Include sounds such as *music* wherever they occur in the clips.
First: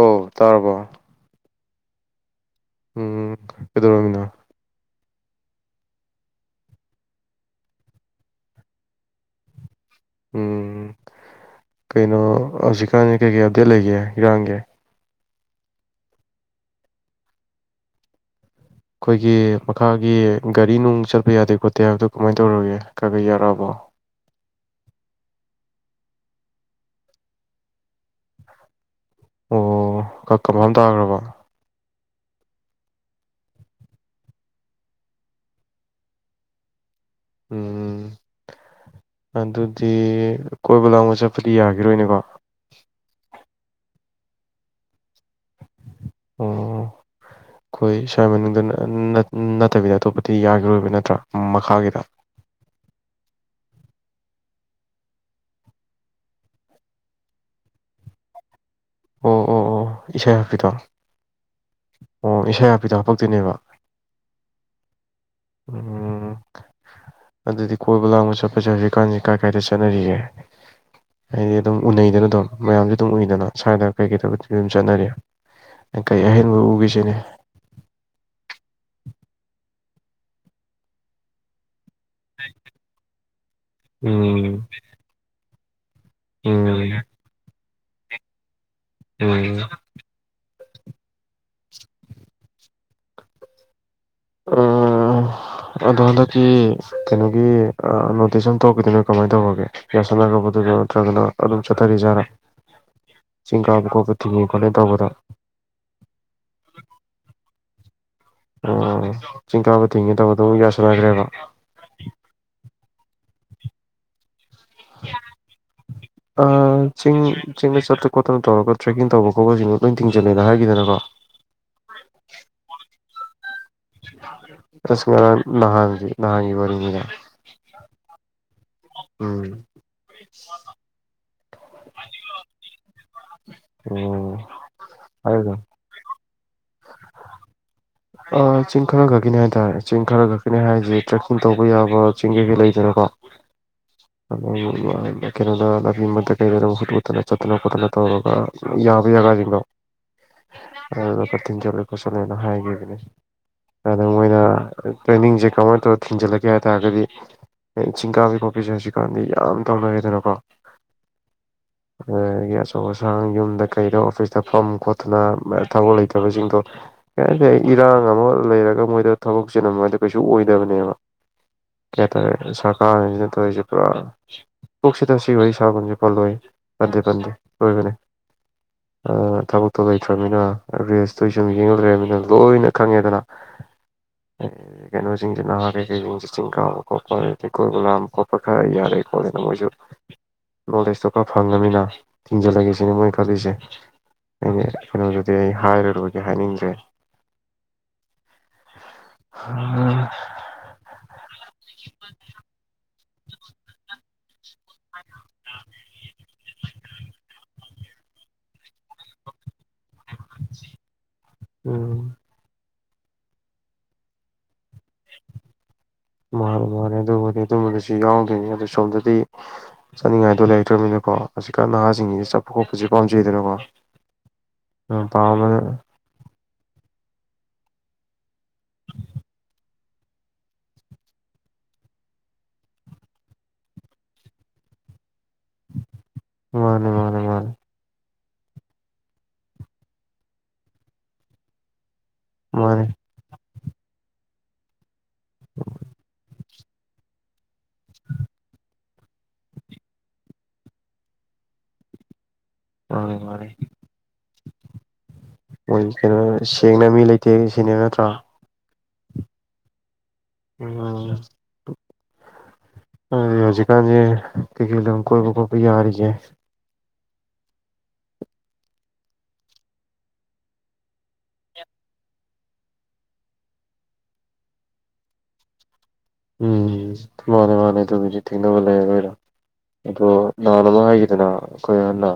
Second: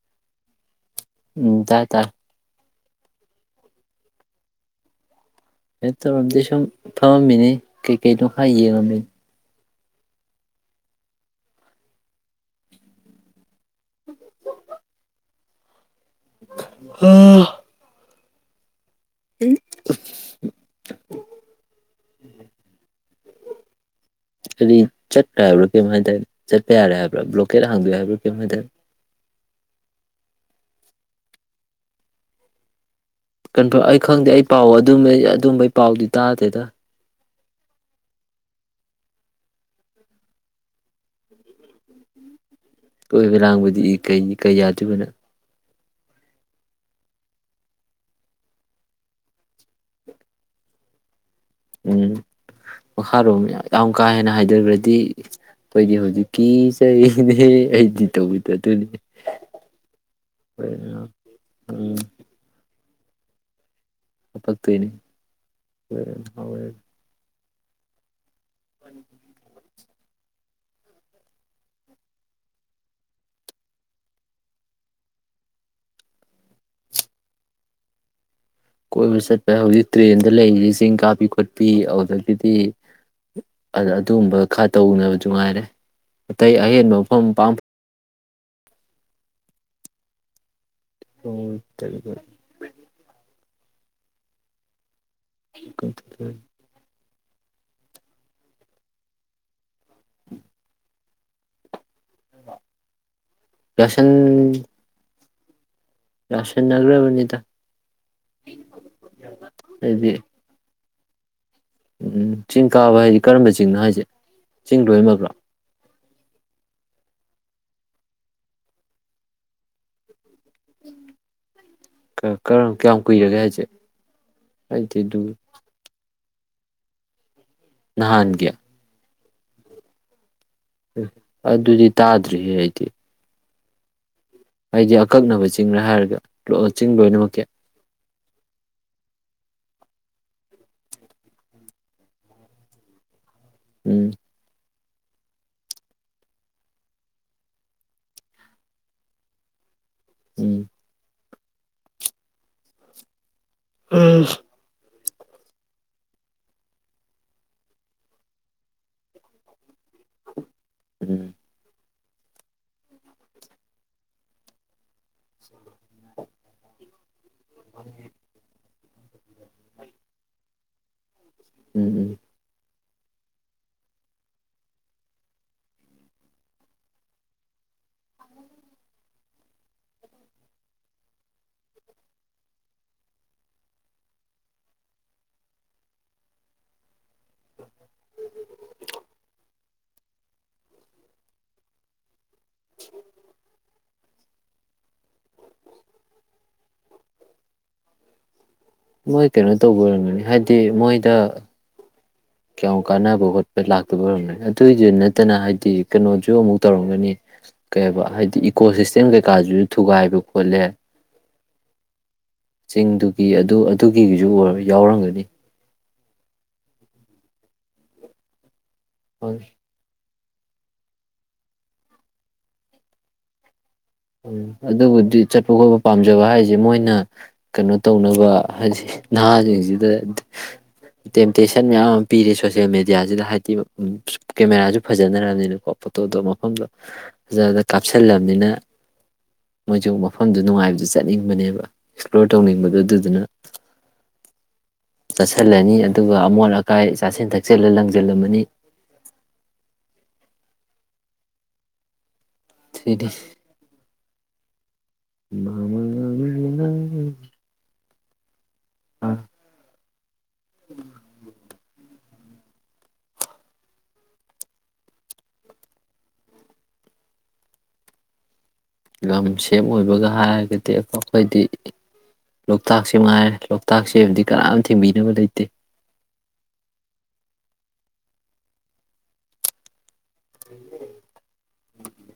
ꯑꯣ ꯇꯥꯔꯕ ꯎꯝ ꯇꯥꯔꯦ ꯇꯥꯔꯦ ꯎꯝ ꯀꯩꯗꯧꯔꯝꯃꯤꯅꯣ ꯀꯩꯁꯨ ꯇꯧꯔꯝꯗꯦ ꯁꯨꯝ ꯐꯝꯃꯝꯃꯤꯅꯤ ꯀꯩꯀꯩꯅꯣ ꯈꯔ ꯌꯦꯡꯉꯝꯃꯤ ꯎꯝ ꯀꯩꯅꯣ ꯍꯧꯖꯤꯛꯀꯥꯟꯖꯤ ꯀꯩꯀꯩ *inaudible* ꯂꯩꯒꯦ ꯏꯔꯥꯡꯒꯤ ꯑꯥ ꯑꯩꯈꯣꯏꯒꯤ ꯃꯈꯥꯒꯤ ꯒꯥꯔꯤ ꯅꯨꯡ ꯆꯠꯄ ꯌꯥꯗꯦ ꯈꯣꯠꯇꯦ ꯍꯥꯏꯕꯗꯣ ꯀꯃꯥꯏꯅ ꯇꯧꯔꯒꯦ ꯈꯔ ꯈ ꯌꯥꯔꯑꯕ *unintelligible* ꯀꯔꯤ ꯆꯠꯄ ꯌꯥꯕ꯭ꯔꯥ ꯀꯩꯅꯣꯝ ꯍꯥꯏꯗꯥꯏꯅꯦ ꯆꯠꯄ ꯌꯥꯔꯦ ꯍꯥꯏꯕ꯭ꯔꯥ ꯕ꯭ꯂꯣꯀꯦꯠ ꯍꯥꯡꯗꯣꯛꯑꯦ ꯍꯥꯏꯕ꯭ꯔꯥ ꯀꯩꯅꯣꯝ ꯍꯥꯏꯗꯥꯏꯅꯦ ꯑꯣ ꯀ ꯀꯟꯐꯥꯔꯝ ꯇꯥꯈ꯭ꯔꯕ ꯀꯟꯐꯥꯔꯝ ꯑꯩ ꯈꯪꯗꯦ ꯑꯩ ꯄꯥꯎ ꯑꯗꯨꯝꯕꯩ ꯑꯗꯨꯝꯕꯩ ꯄꯥꯎꯗꯤ ꯇꯥꯗꯦꯗ ꯎꯝ ꯑꯗꯨꯗꯤ ꯀꯣꯏꯕ ꯂꯥꯡꯕ ꯆꯠꯄꯗꯤ ꯌꯥꯈꯤꯔꯣꯏꯅꯦꯀꯣ ꯀꯣꯏꯕ ꯂꯥꯡꯕꯗꯤ ꯏ ꯀꯩ ꯀꯩ ꯌꯥꯗꯣꯏꯕ ꯅꯪ ꯑꯣ ꯈꯤꯏ ꯁꯥꯏ *unintelligible* ꯅꯠ ꯅꯠ ꯇꯕꯤꯗ ꯑꯇꯣꯞꯄꯗꯤ ꯌꯥꯒꯤꯔꯣꯏꯕ ꯅꯠ ꯎꯝ ꯃꯈꯥꯔꯣꯝ ꯌꯥꯝ ꯀꯥ ꯍꯦꯟꯅ ꯍꯥꯏꯊꯈ꯭ꯔꯗꯤ ꯈꯣꯏꯗꯤ ꯍꯧꯖꯤꯡ ꯀꯤꯆꯩꯅꯦ ꯑꯩꯗꯤ ꯇꯧꯕꯤꯗ ꯑꯣ ꯑꯣ ꯑꯣ ꯏꯁꯩ ꯍꯥꯥꯛꯄꯤꯗꯣ ꯎꯝ ꯑꯣ ꯏꯁꯩ ꯍꯥꯞꯄꯤꯗꯣ ꯊꯣꯛꯇꯣꯏꯅꯦꯕ ꯍꯥꯄꯛꯇꯣꯏꯅꯤ ꯎꯝ ꯑꯗꯨꯗꯤ ꯀꯣꯏꯕ ꯂꯥꯡꯕ ꯆꯠꯄ ꯗꯨꯗꯤ ꯍꯩꯖꯤꯛꯀꯥꯟꯖꯤ ꯀꯥꯏ ꯀꯥꯏꯗ ꯆꯠꯅꯔꯤꯒꯦ ꯍꯥꯏꯗꯤ ꯑꯗꯨꯝ ꯎꯅꯩꯗꯅ ꯑꯗꯨꯝ ꯃꯌꯥꯝꯁꯨ ꯑꯗꯨꯝ ꯎꯏꯗꯅ ꯁ꯭ꯋꯥꯏꯗ ꯀꯩꯀꯩ ꯇꯧꯕ ꯑꯗꯨꯝ ꯆꯠꯅꯔꯤ ꯀꯩ ꯎ ꯎꯒꯦꯁꯤꯅꯤ ꯀꯣꯏꯕ ꯆꯠꯄ ꯍꯧꯖꯤꯛ ꯇ꯭ꯔꯦꯟꯗ ꯂꯩꯔꯤ ꯆꯤꯡ ꯀꯥꯞꯄꯤ ꯈꯣꯠꯄꯤ ꯑꯗꯨꯒꯤꯗꯤ ꯑꯗꯨꯒꯝꯕ ꯎꯝ ꯈꯔ ꯇꯧꯅꯕꯖꯨ ꯉꯥꯏꯔꯦ ꯑꯇꯩ ꯑꯍꯦꯟꯕ ꯎꯝ ꯃꯐꯝ ꯄꯥꯛ ꯎꯝ *inaudible* ꯎꯝ ꯑꯗꯣ ꯍꯟꯗꯛꯀꯤ ꯀꯩꯅꯣꯒꯤ ꯑꯥ ꯅꯣꯇꯤꯁ ꯑꯃ ꯊꯣꯛꯈꯤꯗꯨꯅ ꯀꯃꯥꯏꯅ ꯇꯧꯒ꯭ꯔꯒꯦ ꯌꯥꯁꯥꯟꯅꯒ꯭ꯔꯕꯣꯗꯨꯗꯣ ꯅꯠꯇ꯭ꯔꯒꯅ ꯑꯗꯨꯝ ꯆ ꯊꯔꯤꯖꯥꯠꯂ ꯆꯤꯡ ꯀꯥꯕ ꯌꯥꯁꯟ ꯈꯣꯠꯄ ꯊꯤꯡꯉꯦ ꯈꯣꯠꯂꯦ ꯇꯧꯕꯗꯣ ꯌꯥꯁꯟꯅꯒ꯭ꯔꯕꯅꯤꯗ ꯑꯣ ꯆꯤꯡꯀꯥꯕ ꯊꯤꯡꯉꯦ ꯇꯧꯕꯗꯣ ꯌꯥꯁ ꯁꯟꯅꯒ꯭ꯔꯦꯕ ꯎꯝ ꯆꯤꯡ ꯀꯥꯕ ꯍꯥꯏꯗꯤ ꯀꯔꯝꯕ ꯆꯤꯡꯅꯣ ꯍꯥꯏꯁꯦ ꯆꯤꯡ ꯂꯣꯏꯃꯛꯂꯣ ꯆꯤꯡ ꯆꯤꯡꯗ ꯆꯠꯇꯅ ꯈꯣꯠꯇꯅ ꯇꯧꯔꯒ ꯇ꯭ꯔꯦꯛꯀꯤꯡ ꯇꯧꯕ ꯈꯣꯠꯄꯁꯤꯡꯗꯣ ꯂꯣꯏꯅ ꯊꯤꯡꯖ ꯖꯦꯅꯤꯅꯦ ꯍꯥꯏꯈꯤꯗꯅꯀꯣ ꯀꯔꯝ ꯀꯌꯥꯝ ꯀꯨꯏꯔꯒꯦ ꯍꯥꯏꯁꯦ ꯑꯩꯗꯤ ꯑꯁ ꯑꯗꯨ ꯉꯔꯥꯡ ꯅꯍꯥꯟꯒꯤ ꯉꯍꯥꯟꯒꯤ ꯋꯥꯔꯤꯅꯤꯗ ꯅꯍꯥꯟꯒꯤ ꯎꯝ ꯑꯗꯨꯗꯤ ꯇꯥꯗ꯭ꯔꯤꯍꯦ ꯑꯩꯗꯤ ꯑꯣ ꯍꯥꯏꯗꯤ ꯑꯀꯛꯅꯕ ꯍꯥꯏꯕꯗꯣ ꯆꯤꯂ ꯍꯥꯏꯔꯒ ꯂꯣ ꯆꯤꯡ ꯂꯣꯏꯅꯃꯛꯀꯤ ꯑꯥ ꯆꯤꯡ ꯈꯔ ꯈꯛꯀꯤꯅꯤ ꯍꯥꯏꯇꯥꯔꯦ ꯆꯤꯡ ꯈꯔ ꯈꯛꯀꯤꯅꯦ ꯍꯥꯏꯔꯤꯁꯦ ꯇ꯭ꯔꯦꯛꯀꯤꯡ ꯇꯧꯕ ꯌꯥꯕ ꯆꯤꯡ ꯀꯩꯀꯩ ꯂꯩꯗꯅꯀꯣ ꯎꯝ *inaudible* ꯀꯩꯅꯣꯗ ꯂꯝꯕꯤꯡꯕꯗ ꯀꯩꯗ ꯃꯍꯨꯠ ꯎꯨꯠꯇꯅ ꯆꯠꯇꯅ ꯈꯣꯠꯇꯅ ꯇꯧꯔꯒ ꯌꯥꯕ ꯌꯥꯒꯥꯁꯤꯡꯗꯣ ꯎꯝ ꯑ ꯊꯤꯟ ꯆꯜꯂꯦ ꯈꯣꯠꯆꯜꯂꯦꯅ ꯍꯥꯏꯈꯤꯕꯅꯤ ꯎꯝ ꯇ꯭ꯔꯦꯟꯅꯤꯡꯁꯦ ꯀꯃꯥꯏꯅ ꯇꯧꯔ ꯊꯤꯟꯖꯤꯜꯂꯒꯦ ꯍꯥꯏꯇꯥꯔꯒꯗꯤ ꯆꯤꯡ ꯀꯥꯕꯤ ꯄꯣꯄꯤꯁꯦ ꯍꯧꯛ ꯀꯥꯟꯗꯤ ꯌꯥꯝ ꯇꯧꯅꯔꯦꯗꯅꯀꯣ ꯎꯝ ꯑꯗꯒꯤ ꯑꯆꯧ ꯑꯁꯥꯡ ꯌꯨꯝꯗ ꯀꯩꯗ ꯑꯣꯐꯤꯁꯇ ꯐꯝ ꯈꯣꯠꯇꯨꯅ ꯊꯕꯛ ꯂꯩꯇꯕꯁꯤꯡꯗꯣ ꯀꯩꯁꯦ ꯏꯔꯥꯡ ꯑꯃ ꯂꯩꯔꯒ ꯃꯣꯏꯗ ꯊꯕꯛꯁꯦꯅ ꯃꯣꯏꯗ ꯀꯩꯁꯨ ꯑꯣꯏꯗꯕꯅꯦꯕ ꯎꯝ ꯀ ꯎꯝ ꯇ ꯀꯥꯉꯁꯤꯗꯤ ꯇꯧꯣꯏꯁꯦ ꯄꯨꯔꯥ ꯄꯨꯣꯛꯁꯤꯗ ꯁꯤ ꯋꯥꯔꯤꯣꯏ ꯁꯥꯒꯣꯟꯁꯦ ꯄꯜꯂꯣꯏ ꯄꯟꯗꯦ ꯄꯟꯗꯦ ꯂꯣꯏꯕꯅꯦ ꯊꯕꯛꯇꯣ ꯂꯩꯇ꯭ꯔꯕꯅꯤꯅ ꯔꯦꯁꯇꯨ ꯁꯨꯝ ꯌꯦꯡꯍꯜ ꯂꯩꯃꯤꯅ ꯂꯣꯏꯅ ꯈꯪꯉꯦꯗꯅ ꯀꯩꯅꯣꯁꯤꯡꯁꯤꯦ ꯅꯍꯥ ꯀꯩꯀꯩꯁꯤꯡꯁ ꯆꯤꯡ ꯀꯥꯕ ꯈꯣꯠꯄ ꯑꯗꯒꯤ ꯀꯣꯏꯕ ꯂꯥꯝꯕ ꯈꯣꯠꯄ ꯈ ꯈꯔ ꯌꯥꯔꯦꯀꯣꯂꯅ ꯃꯣꯏꯁꯨ ꯅꯣꯂꯦꯖꯇꯣ ꯈꯔ ꯐꯪꯉꯅꯤꯅ ꯊꯤꯡꯖꯤꯜꯂꯒꯦꯁꯤꯅꯦ ꯃꯣꯏ ꯈꯜꯂꯤꯁꯦ ꯑꯩꯅ ꯀꯩꯅꯣꯗꯨꯗꯤ ꯑꯩ ꯍꯥꯏꯔꯨꯔꯒꯦ ꯍꯥꯏꯅꯤꯡꯗ꯭ꯔꯦ ꯃꯣꯏ ꯀꯩꯅꯣ ꯇꯧꯕ ꯎ ꯑꯣꯏꯔꯝꯒꯅꯤ ꯍꯥꯏꯗꯤ ꯃꯣꯏꯗ ꯀꯌꯥꯝ ꯀꯥꯟꯅꯕ ꯈꯣꯠꯄ ꯂꯥꯛꯇꯕ ꯑꯣꯏꯅ ꯑꯗꯨꯏꯗꯨ ꯅꯠꯇꯅ ꯍꯥꯏꯗꯤ ꯀꯩꯅꯣꯁꯨ ꯑꯃꯨꯛ ꯇꯧꯔꯝꯒꯅꯤ ꯀꯩ ꯍꯥꯏꯕ ꯍꯥꯏꯗꯤ ꯏꯀꯣ ꯁꯤꯁꯇꯦꯝ ꯀꯩꯀꯥꯁꯨ ꯊꯨꯒꯥꯏꯕ ꯈꯣꯠꯂꯦ ꯎꯝ ꯆꯤꯡꯗꯨꯒꯤ ꯑꯗꯨ ꯑꯗꯨꯒꯤꯒꯤꯁꯨ ꯑꯣꯏ ꯌꯥꯎꯔꯝꯒꯅꯤ ꯃꯥꯅꯤ ꯃꯥꯅꯦ ꯑꯗꯨꯕꯨꯗꯤ ꯑꯗꯨꯝꯕꯗꯨꯁꯨ ꯌꯥꯎꯗꯣꯏꯅꯤ ꯑꯗꯨꯁꯨ ꯁꯣꯝꯗꯗꯤ ꯆꯠꯅꯤꯡꯉꯥꯏꯗꯣ ꯂꯩꯔꯛꯇ꯭ꯔꯕꯅꯤꯅꯀꯣ ꯍꯧꯖꯤꯛꯀꯥꯟ ꯅꯍꯥꯁꯤꯡꯒꯤꯁꯤꯗꯤ ꯆꯠꯄ ꯈꯣꯠꯄꯁꯤ ꯄꯥꯝꯖꯩꯗꯅꯀꯣ ꯎꯝ ꯑꯗꯨꯅ ꯑꯗꯨꯕꯨꯗꯤ ꯆꯠꯄ ꯄꯥꯝꯕꯅ ꯈꯣꯠꯄ ꯄꯥꯝꯖꯕ ꯍꯥꯏꯁꯦ ꯃꯣꯏꯅ ꯀꯩꯅꯣ ꯇꯧꯅꯕ ꯍꯥꯏꯗꯤ ꯅꯍꯥꯁꯤꯡꯁꯤꯗ ꯇꯦꯝꯇꯦꯁꯟ ꯃꯌꯥꯝ ꯑꯃ ꯄꯤꯔꯤ ꯁꯣꯁꯦꯜ ꯃꯦꯗꯤꯌꯥꯁꯤꯗ ꯍꯥꯏꯗꯤ ꯀꯦꯃꯦꯔꯥꯁꯨ ꯐꯖꯅꯅ ꯄꯣꯇꯣꯣ ꯃꯐꯝꯗꯣ ꯃꯥꯅꯦ ꯃꯥꯅꯦ ꯃꯥꯅꯦ ꯐꯖ ꯀꯥꯞꯁꯤꯜꯂ ꯑꯗꯨꯅ ꯃꯣꯏꯁꯨ ꯃꯐꯝꯗꯨ ꯅꯨꯡꯉꯥꯏꯕꯗꯨ ꯆꯠꯅꯤꯡꯕꯅꯦꯕ ꯑꯦꯛꯁꯄ꯭ꯂꯣꯔ ꯇꯧꯅꯤꯡꯕꯗꯣ ꯃꯥꯅꯦ ꯑꯗꯨꯗꯨꯅ ꯆꯠꯁꯤꯜꯂꯅꯤ ꯑꯗꯨꯒ ꯑꯃꯣꯠ ꯀꯥꯏ ꯆꯥꯁꯤꯟꯊꯛ ꯛꯆꯦꯜꯂ ꯂꯥꯡꯖꯜꯂꯝ ꯑꯃꯅꯤ *unintelligible* ꯁꯤꯗꯤ ꯃꯥꯦ ꯃꯥꯦ ꯃꯣꯏ ꯀꯩꯅꯣ ꯁꯦꯡꯅ ꯃꯤ ꯂꯩꯇꯦ ꯁꯤꯅꯦꯕ ꯅꯠꯇ꯭ꯔꯣ ꯑꯥ ꯎꯝ ꯑꯗꯨꯗꯤ ꯍꯧꯖꯤꯛꯀꯥꯟꯁ ꯀꯩꯀꯩ ꯑꯗꯨ ꯀꯣꯏꯕ ꯈꯣꯠꯄ ꯌꯥꯔꯤꯌꯦꯦ ꯂꯝ ꯁꯦꯝ ꯑꯣꯏꯕꯒ ꯍꯥꯏꯔꯒꯗꯤ ꯑꯩꯈꯣꯏꯗꯤ ꯂꯣꯛꯇꯥꯛꯁꯤꯦ ꯃꯥꯏꯔꯦ ꯂꯣꯛꯇꯥꯛ ꯁꯦꯝꯦꯕꯗꯤ ꯀꯅꯥꯝ ꯊꯤꯡꯕꯤꯅꯕ ꯂꯩꯇꯦ ꯎꯝ ꯃꯥꯅꯦ ꯃꯥꯅꯦ ꯑꯗꯨꯕꯨꯗꯤ ꯊꯦꯡꯅꯕ ꯂꯩꯔ ꯂꯣꯏꯔꯥ ꯑꯗꯣ ꯅꯍꯥꯟ ꯑꯃ ꯍꯥꯏꯈꯤꯗꯅ ꯑꯩꯈꯣꯏ ꯑꯍꯟꯅ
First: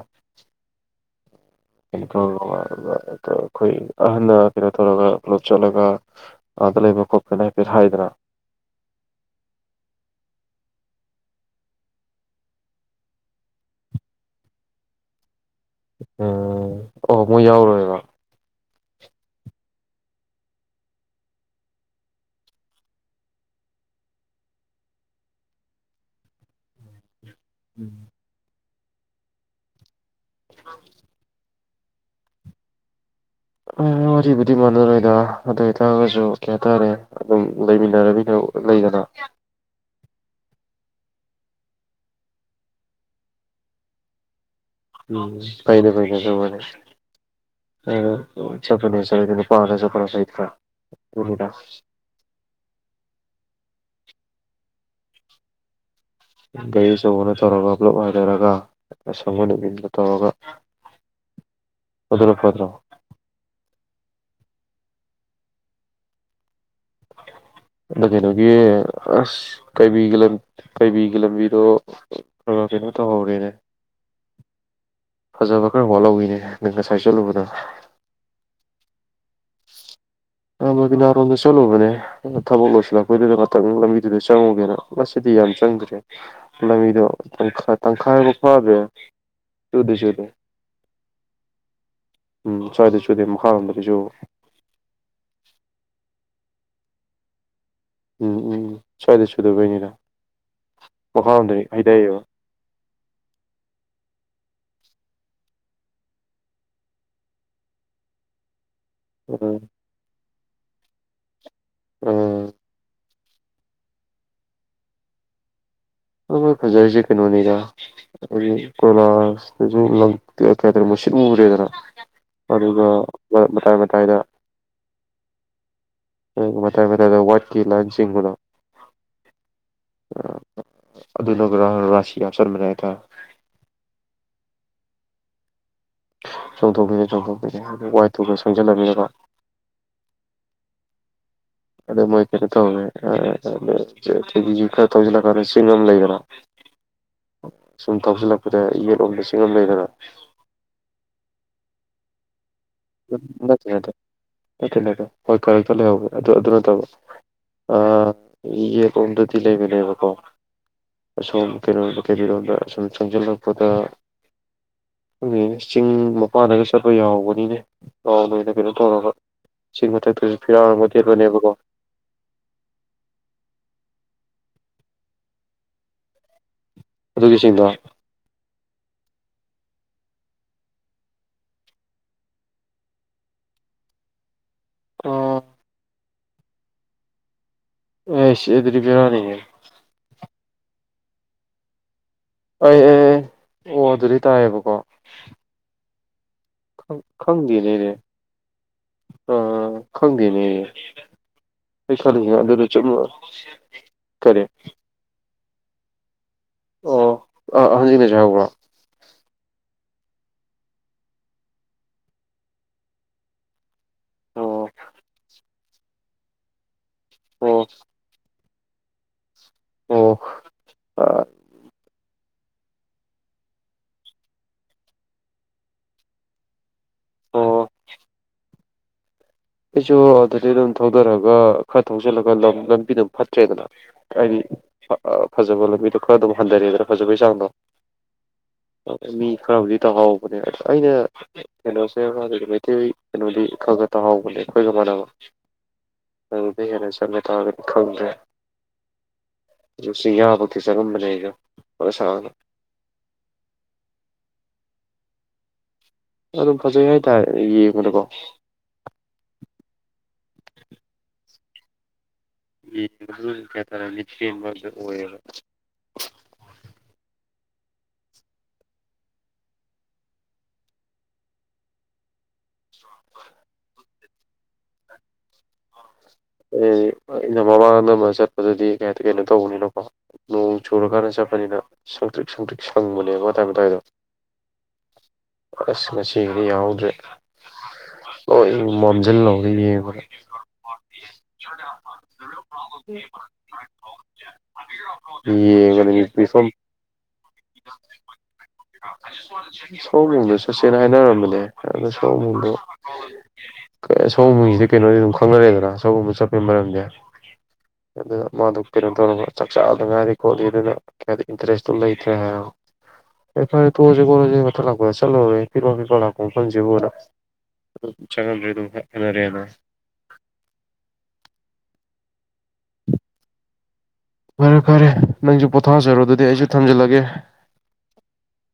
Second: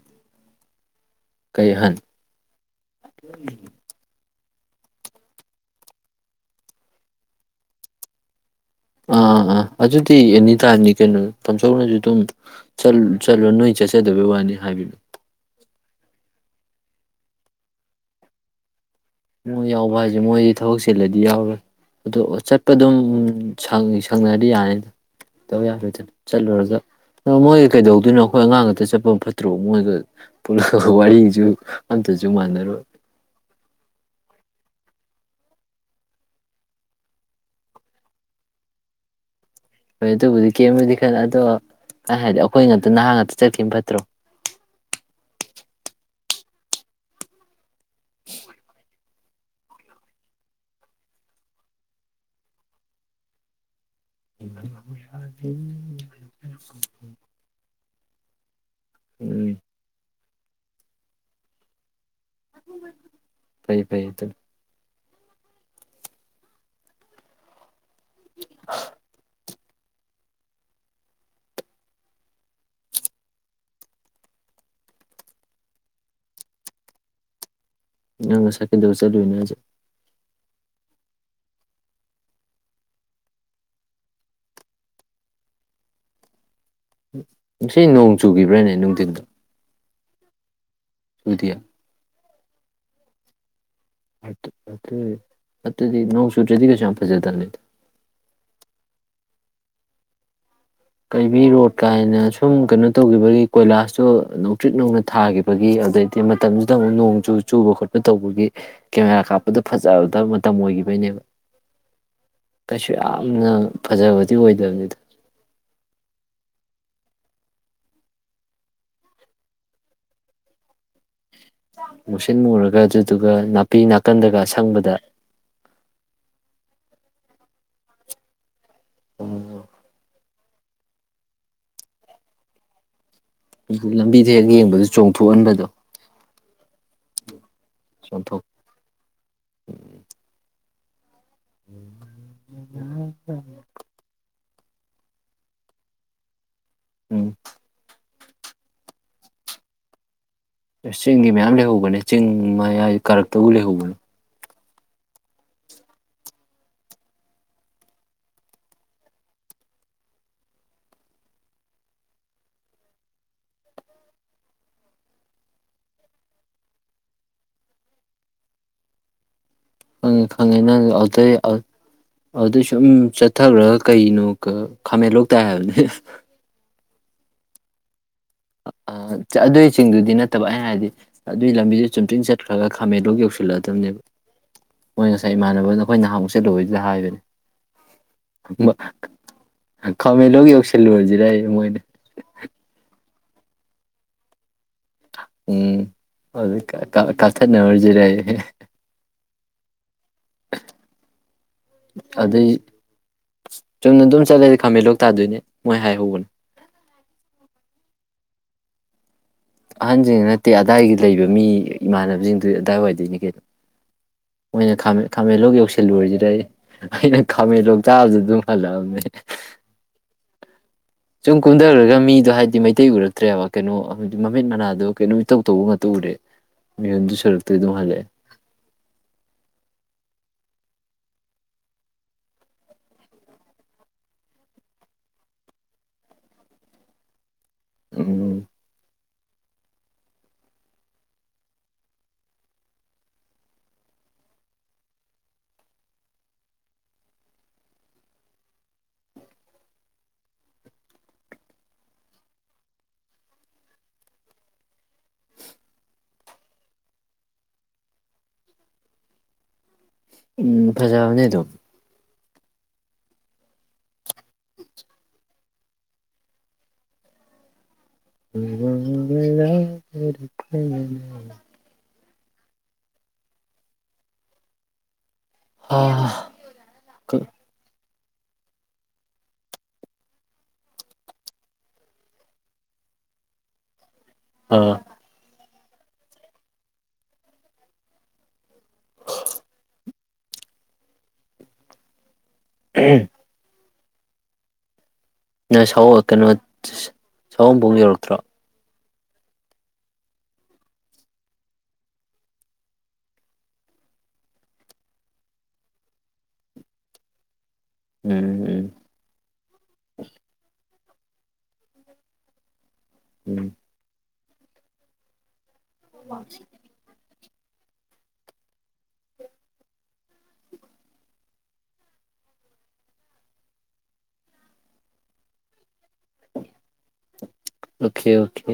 ꯀꯩ ꯑꯍꯟ ꯌꯥꯝ ꯅꯨꯡꯉꯥꯏ ꯅꯨꯡ ꯑꯗꯣ ꯑꯩꯈꯣꯏ ꯑꯍꯅ ꯀꯩꯅꯣ ꯇꯧꯔꯒ ꯀ꯭ꯂꯣꯠ ꯆꯠꯂꯒ ꯑꯥꯗ ꯂꯩꯕ ꯀꯣꯄꯦꯦꯟ ꯍꯥꯏꯐꯦꯠ ꯍꯥꯏꯗꯅ ꯑꯥ ꯑꯥ ꯑꯥ ꯑꯗꯨꯗꯤ ꯑꯦꯅꯤ ꯇꯥꯏꯝꯅꯤ ꯀꯩꯅꯣ ꯇꯥꯝꯁꯧꯅꯁꯨ ꯑꯗꯨꯝ ꯆꯠꯂꯣ ꯅꯣꯏ ꯆꯠꯆꯗꯕꯩ ꯋꯥꯅꯤ ꯍꯥꯏꯕꯤꯅꯨ ꯎꯝ ꯑꯣ ꯃꯣꯏ ꯌꯥꯎꯔꯣꯏꯕ ꯃꯣꯏ ꯌꯥꯎꯕ ꯍꯥꯏꯁꯦ ꯃꯣꯏꯗꯤ ꯊꯕꯛ ꯆꯤꯜꯂꯗꯤ ꯌꯥꯎꯔꯣꯏ ꯑꯗꯣ ꯆꯠꯄ ꯑꯗꯨꯝ ꯁꯪꯅꯔꯗꯤ ꯌꯥꯅꯤꯗꯧ ꯌꯥꯔꯣꯏ ꯆꯠꯂꯨꯔꯒ ꯣꯏ ꯀꯩꯗꯧꯗꯣꯏꯣꯈꯣꯏ ꯑꯉꯥꯡ ꯑꯇ ꯆꯠꯄ ꯑꯃ ꯐꯠꯇ꯭ꯔꯣ ꯃꯣꯏꯗꯣ ꯄꯨꯂ ꯋꯥꯔꯤꯁꯨ ꯑꯇꯁꯨ ꯋꯥꯥꯟꯅꯔ ꯋꯥꯔꯤꯔꯤꯕꯨꯗꯤ ꯃꯥꯟꯅꯔꯣꯏꯗ ꯑꯗꯨ ꯑꯣꯏꯇꯥꯔꯒꯁꯨ ꯀꯩ ꯍꯥꯏꯇꯥꯔꯦ ꯑꯗꯨꯝ ꯂꯩꯃꯤꯟꯅꯔꯃꯤꯅ ꯂꯩꯗꯅ ꯍꯣꯏ ꯑꯗꯨꯕꯨꯗꯤ ꯀꯦꯝꯕꯨꯗꯤ ꯈꯂ ꯑꯗꯣ ꯀ ꯍꯥꯏꯗꯤ ꯑꯩꯈꯣꯏ ꯉꯥꯛꯇ ꯅꯍꯥꯟ ꯉꯥꯛꯇ ꯆꯠꯀꯅ ꯐꯠꯇ꯭ꯔꯣ ꯎꯝ ꯄꯩꯅꯦ ꯄꯩꯗ ꯁꯅꯦꯦ ꯍ ꯆꯄꯅꯦ ꯆ ꯄꯥꯔꯁꯨ ꯐꯔ ꯁꯍꯤꯠ ꯈꯔ ꯎ ꯏꯁ ꯀ ꯁꯅ ꯊꯧꯔꯒ ꯄꯨꯞ ꯑꯣꯏꯅꯔꯒ ꯁꯣꯕ ꯎꯝ ꯅꯨꯕꯤꯟꯗ ꯇꯧꯔꯒ ꯀꯗꯔꯣ ꯀꯗꯔꯣ ꯐꯩ ꯐꯩ ꯑꯗꯨ ꯅ ꯀꯩꯅꯒꯤ ꯑꯁ ꯀꯩꯕꯤꯒꯤ ꯂꯝ ꯀꯩꯕꯤꯒꯤ ꯂꯝꯕꯤꯗꯣ ꯈꯔ ꯀꯩꯅꯣ ꯇꯧꯍꯧꯔꯦꯅꯦ ꯐꯖꯕ ꯈꯔ ꯋꯥꯠꯍꯧꯋꯤꯅꯦ ꯅꯪ ꯉꯁꯥꯏ ꯆꯠꯂꯨꯕꯗ ꯑꯪ ꯁꯀꯦꯗꯁ ꯆꯠꯂꯣꯏꯅꯦ ꯍꯧꯁꯦ ꯕꯕꯤꯅꯥꯔꯣꯝꯗ ꯆꯠꯂꯨꯕꯅꯦ ꯊꯕꯛ ꯂꯣꯏꯁꯤꯜꯂꯛꯄꯩꯗꯨꯗ ꯉꯥꯛꯇꯪ ꯂꯝꯕꯤꯗꯨꯗ ꯆꯪꯉꯨꯒꯦꯅ ꯃꯁꯤꯗꯤ ꯌꯥꯝ ꯆꯪꯗ꯭ꯔꯦ ꯂꯝꯕꯤꯗꯣ ꯉꯁꯤ ꯅꯣꯡ ꯇꯪꯈꯥꯏꯕ ꯆꯨꯈꯤꯕ꯭ꯔꯥꯅꯦ ꯐꯕꯦ ꯆꯣꯏꯗꯦ ꯆꯣꯏꯗꯦ ꯁꯋꯗꯤꯌꯥ ꯎꯝ ꯁ꯭ꯋꯥꯏꯗ ꯁꯨꯨꯗꯦ ꯃꯈꯥꯔꯣꯝꯗ ꯁꯨꯕ ꯑꯥꯠ ꯑꯇ ꯑꯗꯨꯗꯤ ꯅꯪ ꯆꯨꯗ꯭ꯔꯗꯤ ꯀꯩꯁꯨ ꯌꯥꯝ ꯐꯖꯗꯕꯅꯤꯗ ꯎꯝ ꯎꯝ ꯁ꯭ꯋꯥꯏꯗ ꯆꯨꯗꯕꯩꯅꯤꯗ ꯀꯩꯕꯤ ꯃꯈꯥꯔꯣꯝꯗꯗꯤ ꯔꯣꯠ ꯍꯩꯊꯩꯌꯦꯕ ꯀꯥꯏꯅ ꯁꯨꯝ ꯀꯩꯅꯣ ꯇꯧꯈꯤꯕꯒꯤ ꯀꯣꯏꯂꯥꯁꯇꯣ ꯇ꯭ꯔꯤꯛ ꯂꯪꯅ ꯊꯥꯈꯤꯕꯒꯤ ꯑꯗꯩꯗꯤ ꯃꯇꯝꯗꯨꯗ ꯑꯃꯨꯛ ꯅꯣꯡꯁꯨ ꯆꯨꯕ ꯈꯣꯠꯄ ꯇꯧꯕꯒꯤ ꯀꯦꯃꯦꯔꯥ ꯎꯝ ꯀꯥꯞꯄꯗꯨ ꯐꯖꯕ ꯃꯇꯝ ꯑꯣꯏꯈꯤꯕꯩꯅꯦꯕ ꯎꯝ ꯀꯩꯁꯨ ꯌꯥꯝ ꯌꯥꯝꯅ ꯐꯖꯕꯗꯤ ꯑꯣꯏꯗꯕꯅꯤꯗ ꯃꯣꯏꯖꯦ ꯐꯖꯔꯤꯁꯦ ꯀꯩꯅꯣꯅꯤꯗ ꯍꯥꯏꯗꯤ ꯀꯣꯏꯂꯥꯁꯇꯁꯨ ꯂꯩ ꯃꯨꯁꯤꯟ ꯃꯨꯨꯔꯦꯗꯅ ꯃꯨꯁꯤꯟ ꯃꯨꯔꯒ ꯑꯗꯨꯒ ꯑꯗꯨꯗꯨꯒ ꯃꯇꯥꯏ ꯅꯥꯄꯤ ꯃꯇꯥꯏꯗ ꯅꯥꯀꯟꯗꯒ ꯑꯁꯪꯕꯗ ꯀꯦꯃꯦꯔꯥꯗ ꯋꯥꯏꯠꯀꯤ ꯂꯥꯏꯟ ꯆꯤꯡꯕꯗꯣ ꯎꯝ ꯑꯗꯨꯅꯒ ꯔ ꯔꯥꯁꯤ ꯍꯥꯞꯆꯟꯕꯅꯦ ꯍꯥꯏ ꯇꯥꯔꯦ ꯑꯗꯨ ꯂꯝꯕꯤꯗꯣ ꯍꯦꯛ ꯌꯦꯡꯕꯗ ꯆꯣꯡꯊꯣꯛꯍꯟꯕꯗꯣ ꯆꯣꯡꯊꯣꯛꯄꯅꯦ ꯆꯣꯡꯊꯣꯛ ꯑꯗꯨ ꯋꯥꯏꯇꯨꯒ ꯆꯣꯡꯊꯣꯛ ꯁꯪꯖꯜꯂꯕꯅꯤꯅꯀꯣ ꯑꯗꯨ ꯃꯣꯏ ꯀꯩꯅꯣ ꯇꯧꯕꯩ *inaudible* ꯀꯩꯕꯤꯁꯦ ꯈꯔ ꯊꯧꯖꯜꯂ ꯀꯥꯟꯗ ꯆꯤꯡ ꯑꯃ ꯂꯩꯗꯅ ꯎꯝ ꯁꯨꯝ ꯊꯧꯖꯜꯂꯛ ꯑꯗ ꯌꯦꯠꯂꯣꯝ ꯆꯤꯡ ꯑꯃ ꯂꯩꯗꯅ ꯑꯦ ꯆꯤꯡꯗꯤ ꯃꯌꯥꯝ ꯂꯩꯍꯧꯕꯅꯦ ꯆꯤꯡ ꯃꯌꯥꯏ ꯀꯥꯔꯛꯇꯕꯨ ꯅꯠꯇꯦ ꯅꯠꯇꯦ ꯂꯩꯍꯧꯕꯅꯦ ꯅꯠꯇꯦ ꯅꯠꯇꯦ ꯍꯣꯏ ꯀꯔꯛꯇ ꯂꯩꯍꯧꯋꯦ ꯑꯗꯨ ꯑꯗꯨ ꯅꯠꯇꯕ ꯑꯥ ꯌꯦꯠꯂꯣꯝꯗꯗꯤ ꯂꯩꯕꯅꯦꯕꯀꯣ ꯑꯁꯣꯝ ꯀꯩꯅꯣꯝ ꯀꯩꯕꯤꯔꯣꯝꯗ ꯁꯨꯝ ꯆꯪꯖꯜꯂꯛꯄꯗ ꯈꯪꯗꯦꯅꯦ ꯆꯤꯡ ꯃꯄꯥꯟꯗꯒ ꯆꯠꯄ ꯌꯥꯎꯕꯅꯤꯅꯦ ꯔꯥꯎꯟ ꯑꯣꯏꯅ ꯀꯩꯅꯣ ꯇꯧꯔꯒ ꯆꯤꯡ ꯈꯪꯉꯦ ꯃꯊꯛꯇꯁꯨ ꯈꯪꯉꯦ ꯐꯤꯔꯥꯜ ꯅꯪ ꯑꯃ ꯑ ꯑꯗꯩ ꯊꯦꯠꯄꯅꯦꯕꯀꯣ ꯑꯗꯩ ꯁꯨꯝ ꯆꯠꯊꯈ꯭ꯔꯒ ꯀꯩꯅꯣ ꯈꯃꯦꯜꯂꯣꯛ ꯇꯥꯏ ꯍꯥꯏꯕꯅꯤ ꯗꯨꯒꯤ ꯆꯤꯡꯗꯣ ꯑꯗꯨꯏ ꯆꯤꯡꯗꯨꯗꯤ ꯅꯠꯇꯕ ꯑꯩ ꯍꯥꯏꯗꯤ ꯑꯗꯨꯒꯤ ꯂꯝꯕꯤꯗꯨ ꯆꯨꯝꯇ꯭ꯔꯤꯡ ꯆꯠꯈ꯭ꯔꯒ ꯈꯥꯃꯦꯟꯂꯣꯛ ꯌꯧꯁꯤꯜꯂꯛꯑꯗꯕꯅꯦꯕ ꯃꯣꯏ ꯉꯁꯥꯏ ꯏꯃꯥꯟꯅꯕꯅ ꯅꯈꯣꯏ ꯅꯍ ꯆꯠꯂꯨꯕꯩꯗꯨꯗ ꯍꯥꯏꯕꯅꯦ ꯑꯩꯁ ꯑꯗꯨꯗꯤ ꯕꯦꯔꯥꯅꯤꯍꯦ ꯂꯣꯛ ꯌꯧꯁꯤꯜꯂꯨꯔꯁꯤꯔꯌꯦ ꯃꯣꯏꯅ ꯑꯩ ꯑꯦ ꯑꯦ ꯑꯣ ꯑꯗꯨꯗꯩ ꯇꯥꯏꯌꯦꯕꯀꯣ ꯎꯝ ꯑꯗꯨꯗꯩꯩ ꯀꯥ ꯀꯥ ꯀꯥꯞꯊꯠ ꯅꯔꯨꯔꯁꯤꯔꯥꯌꯦ ꯑꯥ꯫ ꯈꯪꯗꯦꯅꯦꯑꯩ ꯑꯩ ꯈꯜꯂꯤꯁꯤ ꯑꯗꯨꯏ ꯑꯗꯨꯗꯖꯨ ꯑꯃꯨꯛ ꯆꯨꯝꯅ ꯑꯗꯨꯝ ꯀꯔꯤ꯫ ꯆꯠꯂꯗꯤ ꯈꯥꯃꯦꯟꯂꯣꯛ ꯇꯥꯗꯣꯏꯅꯦ ꯃꯣꯏ ꯍꯥꯏꯍꯧꯕꯅꯤ꯫ ꯑꯣ ꯑ *unintelligible* ꯑꯍꯟꯁꯤꯡꯅ ꯅꯠꯇꯦ ꯑꯗꯥꯏꯒꯤ ꯂꯩꯕ ꯃꯤ ꯏꯃꯥꯟꯅꯕꯁꯤꯡꯗꯨ ꯑꯗꯥꯏ ꯋꯥꯏꯗꯣꯏꯅꯤ ꯀꯩꯅꫭ ꯑꯣ ꯃꯣꯏꯅ ꯈꯥꯃꯦꯟꯂꯣꯛ ꯌꯧꯁꯤꯜꯂꯨꯔꯤꯁꯤꯔꯌꯦ꯫ ꯑꯩꯅ ꯑꯣ ꯈꯥꯃꯦꯟ ꯂꯣꯛ ꯇꯥꯕꯗꯨꯗ ꯑꯗꯨꯝ꯫ ꯍꯜꯂꯛꯑꯃꯤ ꯑꯩ꯫ ꯑꯣ꯫ ꯑꯥ ꯁꯨꯝ ꯀꯨꯝꯗꯒ꯭ꯔꯨꯒ ꯃꯤꯗꯣ ꯍꯥꯏ꯫ ꯃꯩꯇꯩ ꯎꯔꯛꯇ꯭ꯔꯦꯕ ꯀꯩꯅꯣ ꯃꯃꯤꯠ ꯃꯅꯥꯗꯣ ꯀꯩꯅꯣꯝ ꯏꯇꯧ ꯇꯧꯕ ꯉꯥꯇ ꯎꯔꯦ꯫ ꯃꯤꯍꯨꯟꯖꯨ ꯁꯨꯔꯛꯇ꯭ꯔꯦ ꯑꯣ ꯑꯗꯨꯝ ꯍꯜꯂꯛꯑꯦ꯫ ꯑꯩꯁꯨ ꯑꯗꯨꯗꯤ ꯑꯗꯨꯝ ꯊꯧꯗꯔꯒ ꯈꯔ ꯊꯧꯖꯤꯜꯂꯒ ꯂꯝꯕꯤ ꯑꯗꯨꯝ ꯐꯠꯇ꯭ꯔꯦꯗꯅ ꯍꯥꯏꯗꯤ ꯐꯖꯕ ꯂꯝꯕꯤꯗꯣ ꯈꯔ ꯑꯗꯨꯝ ꯍꯟꯊꯔꯦꯗꯅ ꯐꯖꯕꯩ ꯆꯥꯡꯗꯣ꯫ ꯎꯝ꯫ ꯃꯤ ꯈꯔꯕꯨꯗꯤ ꯇꯥꯍꯥꯎꯕꯅꯦ ꯑꯩꯅ ꯀꯩꯅꯣ *unintelligible* ꯃꯩꯇꯩ ꯀꯩꯅꯣꯗꯤ ꯈꯔꯈꯛ ꯇꯥꯍꯧ꯫ ꯍꯧꯕꯅꯦ ꯑꯩꯈꯣꯏꯒꯃꯥꯟꯅꯕ ꯑꯗꯨꯗꯩ ꯍꯦꯟꯅ ꯆꯪꯉ ꯇꯥꯔꯒꯗꯤ ꯈꯪꯗ꯭ꯔꯦ ꯑꯗꯨ ꯆꯤꯡꯌꯥꯕꯨꯛꯇꯤ ꯆꯪꯉꯝꯕꯅꯦ ꯑꯩꯖꯨ ꯐꯅ ꯁꯥꯡꯅ꯫ ꯑꯗꯨꯝ ꯐꯖꯩ ꯍꯥꯏꯇꯥꯔꯦ ꯌꯦꯡꯕꯗꯀꯣ꯫ ꯎꯝ ꯐꯖꯕꯅꯦ ꯑꯗꯨꯝ꯫ ꯌꯦꯡꯕꯗ ꯑꯗꯨꯝ ꯃꯤꯠꯄꯦꯟꯕꯗꯨ ꯑꯣꯏꯌꯦꯕ꯫ *unintelligible* ꯑꯥ꯫ *unintelligible* ꯆꯠꯄꯗꯗꯤ ꯀꯩ ꯍꯥꯏ ꯀꯩꯅꯣ ꯇꯧꯕꯅꯤꯅꯀꯣ ꯅꯣꯡ ꯆꯨꯔꯀꯥꯟꯗ ꯆꯠꯄꯅꯤꯅ ꯁꯪꯇ꯭ꯔꯤꯛ ꯁꯪꯇ꯭ꯔꯤꯛ ꯁꯪꯕꯅꯦꯕ ꯃꯇꯥꯏ ꯃꯇꯥꯏꯗꯣ꯫ ꯑꯥ꯫ ꯑꯁ ꯉꯁꯤꯒꯤꯗꯤ ꯌꯦꯡꯍꯧꯗ꯭ꯔꯦ ꯂꫭꯏ ꯃꯝꯁꯤꯜꯍꯧꯔꯦ ꯌꯦꯡꯕꯗ꯫ *unintelligible* *unintelligible* *unintelligible* *unintelligible* ꯌꯧꯔꯛꯇ꯭ꯔꯣ *unintelligible* ꯁꯣꯝꯕꯨꯡꯗ ꯆꯠꯁꯦꯅ ꯍꯥꯏꯅꯔꯝꯕꯅꯦ ꯑꯗ ꯁꯣꯝꯕꯨꯡꯗꯣ ꯁꯣꯝꯕꯨꯡꯁꯤꯗꯤ ꯀꯩꯅꯣꯗꯤ ꯑꯗꯨꯝ ꯈꯪꯅꯔꯦꯗꯅ ꯁꯣꯝꯕꯨꯡ ꯆꯠꯄꯒꯤ ꯃꯔꯝꯗꯤ꯫ ꯎꯝ ꯑꯗꯨꯅ ꯃꯥꯗꯨ ꯎꯝ ꯀꯩꯅꯣ ꯇꯧꯔꯒ ꯆꯥꯛꯆꯥꯗ ꯉꯥꯏꯔꯤ ꯈꯣꯠꯂꯤ ꯑꯗꯨꯅ꯫ ꯏꯟꯇꯔꯦꯁ ꯂꯩ꯫ *unintelligible* ꯑꯦ ꯎꯝ ꯐꯔꯦ ꯇꯣꯛꯑꯁꯤ ꯈꫭꯠꯂꯁꯤ꯫ *unintelligible* ꯄꯤꯠꯄꯥ ꯄꯤꯠꯄꯥ ꯂꯥꯛꯄ ꯃꯐꯝꯁꯤꯕꯨꯅ꯫ ꯆꯪꯉꯝꯗ꯭ꯔꯦ ꯑꯗꯨꯝ ꯍꯟꯅꯔꯛꯑꯦꯅ꯫ ꯐꯔꯦ ꯐꯔꯦ ꯅꯪꯖꯨ꯫ ꯄꯣꯊꯥꯖꯔꫭ ꯑꯗꯨꯗꯤ ꯑꯩꯖꯨ ꯊꯝꯖꯜꯂꯒꯦ꯫ Okay okay